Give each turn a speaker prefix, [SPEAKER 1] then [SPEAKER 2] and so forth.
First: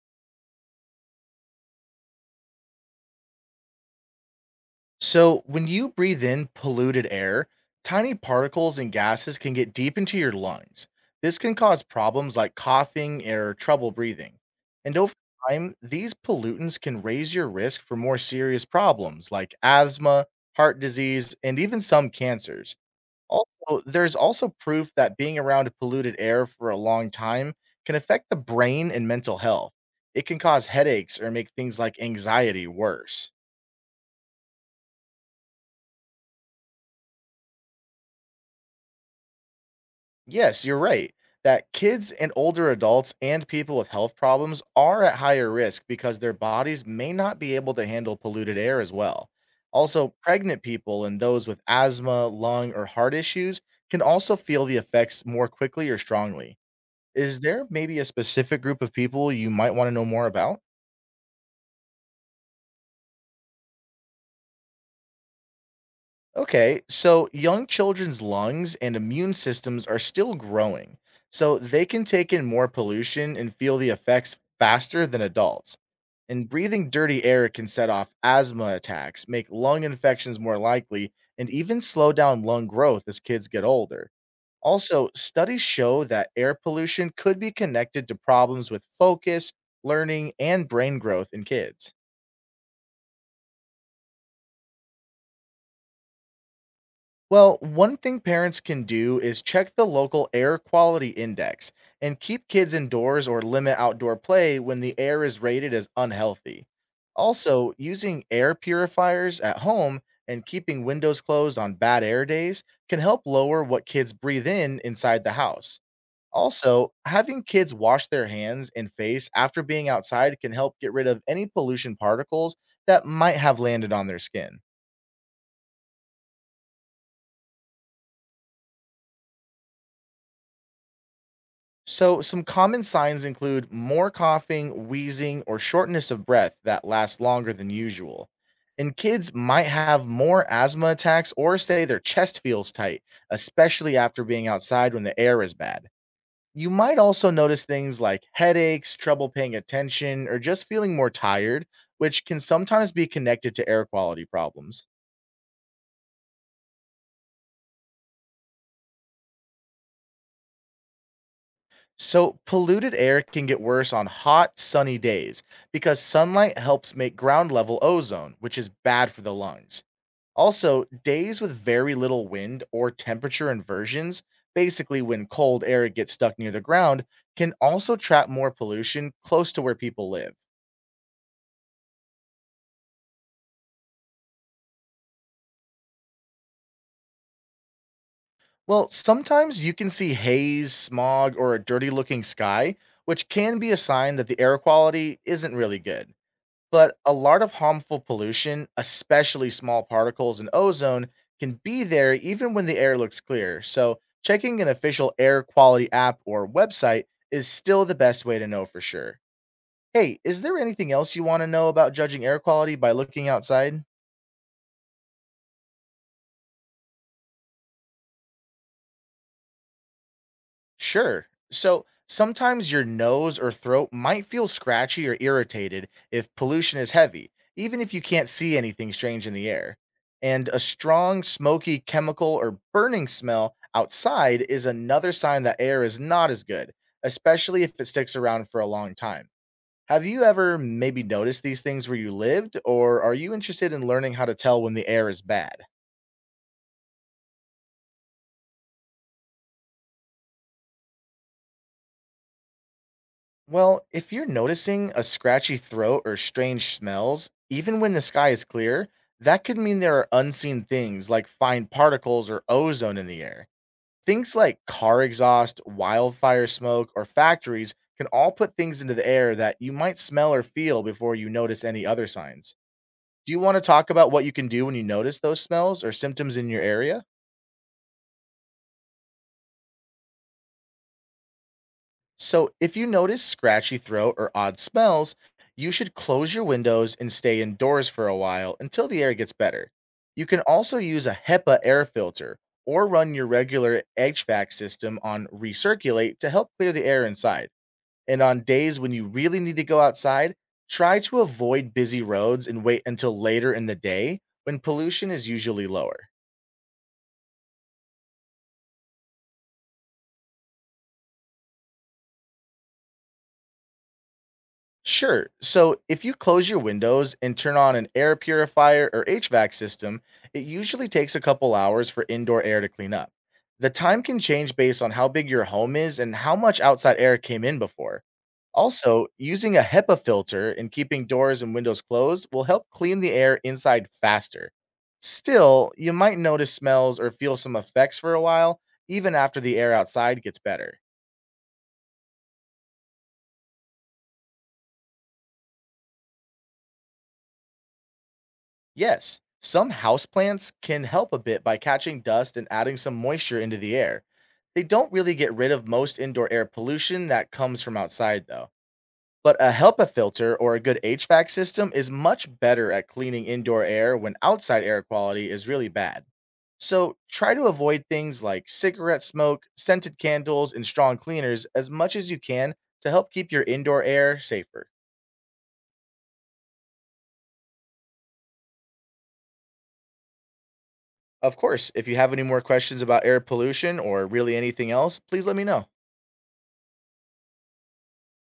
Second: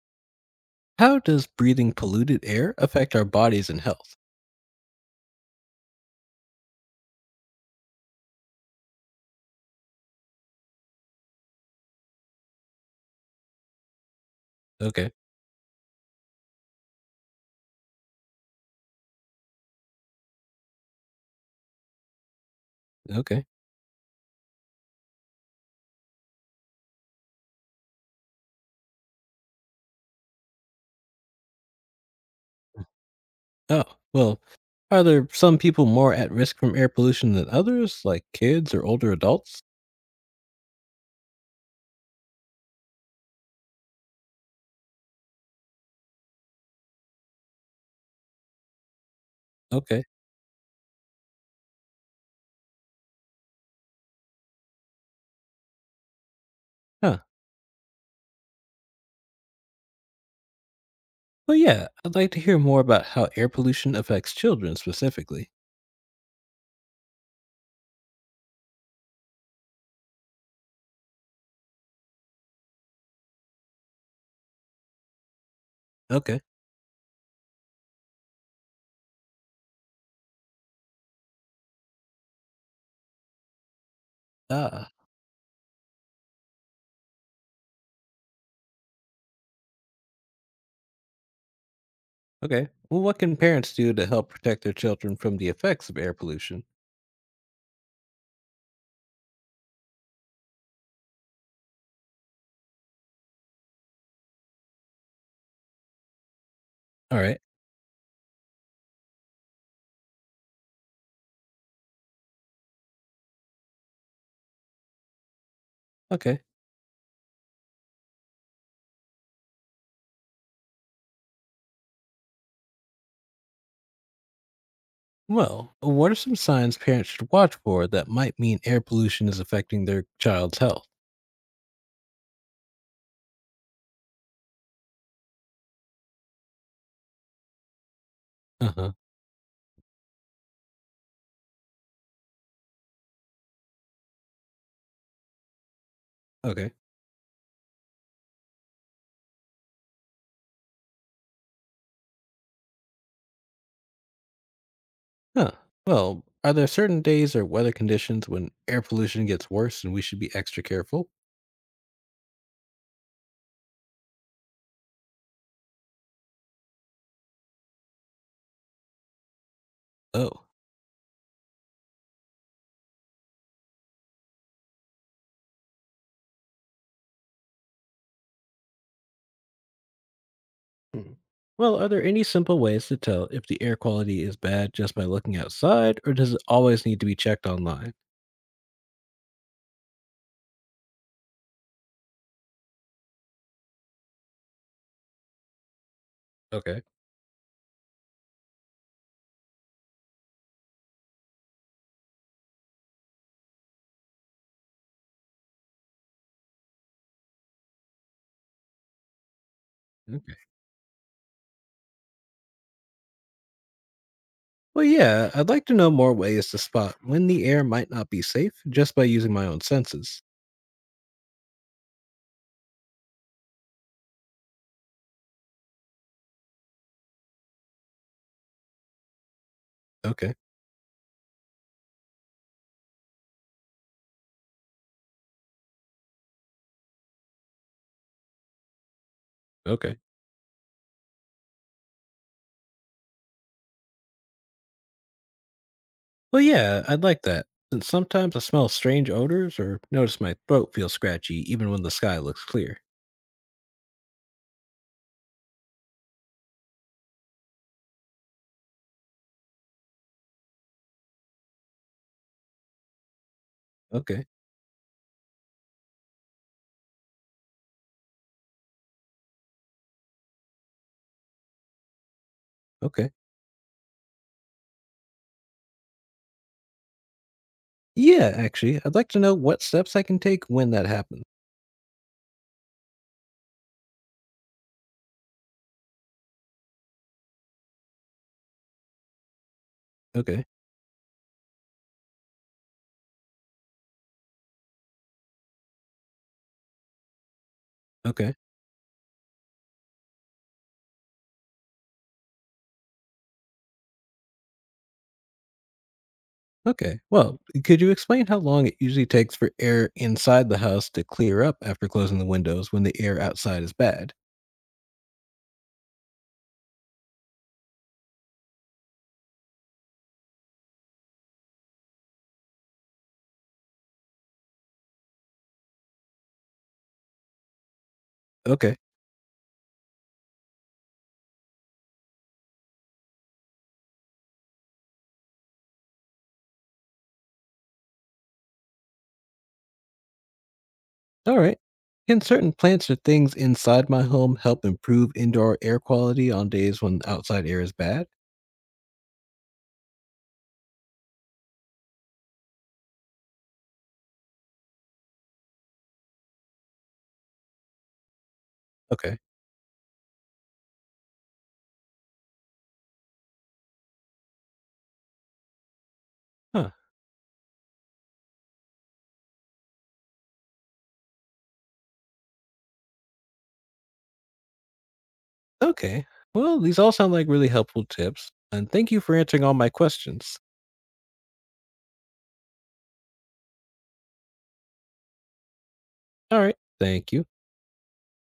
[SPEAKER 1] How does breathing polluted air affect our bodies and health?
[SPEAKER 2] So, when you breathe in polluted air, tiny particles and gases can get deep into your lungs. This can cause problems like coughing or trouble breathing. And
[SPEAKER 1] Okay.
[SPEAKER 2] over time, these pollutants can raise your risk for more serious problems like asthma, heart disease, and even some cancers.
[SPEAKER 1] Okay.
[SPEAKER 2] Also, there's also proof that being around polluted air for a long time can affect the brain and mental health. It can cause headaches or make things like anxiety worse.
[SPEAKER 1] Oh, well, are there some people more at risk from air pollution than others, like kids or older adults?
[SPEAKER 2] Yes, you're right that kids and older adults and people with health problems are at higher risk because their bodies may not be able to handle polluted air as well.
[SPEAKER 1] Okay.
[SPEAKER 2] Also, pregnant people and those with asthma, lung, or heart issues can also feel the effects more quickly or strongly.
[SPEAKER 1] Huh.
[SPEAKER 2] Is there maybe a specific group of people you might want to know more about?
[SPEAKER 1] Well, yeah, I'd like to hear more about how air pollution affects children specifically.
[SPEAKER 2] Okay, so young children's lungs and immune systems are still growing, so they can take in more pollution and feel the effects faster than adults.
[SPEAKER 1] Okay.
[SPEAKER 2] And breathing dirty air can set off asthma attacks, make lung infections more likely, and even slow down lung growth as kids get older.
[SPEAKER 1] Ah,
[SPEAKER 2] Also, studies show that air pollution could be connected to problems with focus, learning, and brain growth in kids.
[SPEAKER 1] okay. Well, what can parents do to help protect their children from the effects of air pollution?
[SPEAKER 2] Well, one thing parents can do is check the local air quality index and keep kids indoors or limit outdoor play when the air is rated as unhealthy.
[SPEAKER 1] All right.
[SPEAKER 2] Also, using air purifiers at home and keeping windows closed on bad air days can help lower what kids breathe in inside the house.
[SPEAKER 1] Okay.
[SPEAKER 2] Also, having kids wash their hands and face after being outside can help get rid of any pollution particles that might have landed on their skin.
[SPEAKER 1] Well, what are some signs parents should watch for that might mean air pollution is affecting their child's health?
[SPEAKER 2] So, some common signs include more coughing, wheezing, or shortness of breath that lasts longer than usual.
[SPEAKER 1] Uh huh.
[SPEAKER 2] And kids might have more asthma attacks or say their chest feels tight, especially after being outside when the air is bad. You
[SPEAKER 1] Okay.
[SPEAKER 2] might also notice things like headaches, trouble paying attention, or just feeling more tired, which can sometimes be connected to air quality problems.
[SPEAKER 1] Huh. Well, are there certain days or weather conditions when air pollution gets worse and we should be extra careful?
[SPEAKER 2] So, polluted air can get worse on hot, sunny days because sunlight helps make ground level ozone, which is bad for the lungs.
[SPEAKER 1] Oh.
[SPEAKER 2] Also, days with very little wind or temperature inversions, basically when cold air gets stuck near the ground, can also trap more pollution close to where people live.
[SPEAKER 1] Hmm. Well, are there any simple ways to tell if the air quality is bad just by looking outside, or does it always need to be checked online?
[SPEAKER 2] Well, sometimes you can see haze, smog, or a dirty looking sky, which can be a sign that the air quality isn't really good.
[SPEAKER 1] Okay.
[SPEAKER 2] But a lot of harmful pollution, especially small particles and ozone, can be there even when the air looks clear. So, checking an official air quality app or website is still the best way to know for sure. Hey,
[SPEAKER 1] Okay.
[SPEAKER 2] is there anything else you want to know about judging air quality by looking outside?
[SPEAKER 1] Well, yeah, I'd like to know more ways to spot when the air might not be safe just by using my own senses.
[SPEAKER 2] Sure. So sometimes your nose or throat might feel scratchy or irritated if pollution is heavy, even if you can't see anything strange in the air.
[SPEAKER 1] Okay.
[SPEAKER 2] And a strong, smoky chemical or burning smell outside is another sign that air is not as good, especially if it sticks around for a long time.
[SPEAKER 1] Okay.
[SPEAKER 2] Have you ever maybe noticed these things where you lived, or are you interested in learning how to tell when the air is bad?
[SPEAKER 1] Well, yeah, I'd like that. Since sometimes I smell strange odors or notice my throat feels scratchy even when the sky looks clear.
[SPEAKER 2] Well, if you're noticing a scratchy throat or strange smells, even when the sky is clear, that could mean there are unseen things like fine particles or ozone in the air.
[SPEAKER 1] Okay.
[SPEAKER 2] Things like car exhaust, wildfire smoke, or factories can all put things into the air that you might smell or feel before you notice any other signs.
[SPEAKER 1] Okay.
[SPEAKER 2] Do you want to talk about what you can do when you notice those smells or symptoms in your area?
[SPEAKER 1] Yeah, actually, I'd like to know what steps I can take when that happens.
[SPEAKER 2] So, if you notice scratchy throat or odd smells, you should close your windows and stay indoors for a while until the air gets better. You can
[SPEAKER 1] Okay,
[SPEAKER 2] also use a HEPA air filter or run your regular HVAC system on recirculate to help clear the air inside. And
[SPEAKER 1] okay,
[SPEAKER 2] on days when you really need to go outside, try to avoid busy roads and wait until later in the day when pollution is usually lower.
[SPEAKER 1] okay. Well, could you explain how long it usually takes for air inside the house to clear up after closing the windows when the air outside is bad?
[SPEAKER 2] Sure. So if you close your windows and turn on an air purifier or HVAC system, it usually takes a couple hours for indoor air to clean up. The time can change based on how big your home is and how much outside air came in before.
[SPEAKER 1] Okay,
[SPEAKER 2] Also, using a HEPA filter and keeping doors and windows closed will help clean the air inside faster. Still, you might notice smells or feel some effects for a while, even after the air outside gets better.
[SPEAKER 1] all right. Can certain plants or things inside my home help improve indoor air quality on days when outside air is bad?
[SPEAKER 2] Yes, some houseplants can help a bit by catching dust and adding some moisture into the air. They don't really get rid of most indoor air pollution that comes from outside, though.
[SPEAKER 1] Okay,
[SPEAKER 2] But a HEPA filter or a good HVAC system is much better at cleaning indoor air when outside air quality is really bad.
[SPEAKER 1] huh,
[SPEAKER 2] So try to avoid things like cigarette smoke, scented candles, and strong cleaners as much as you can to help keep your indoor air safer.
[SPEAKER 1] okay. Well, these all sound like really helpful tips, and thank you for answering all my questions.
[SPEAKER 2] Of course, if you have any more questions about air pollution or really anything else, please let me know.
[SPEAKER 1] All right, thank you.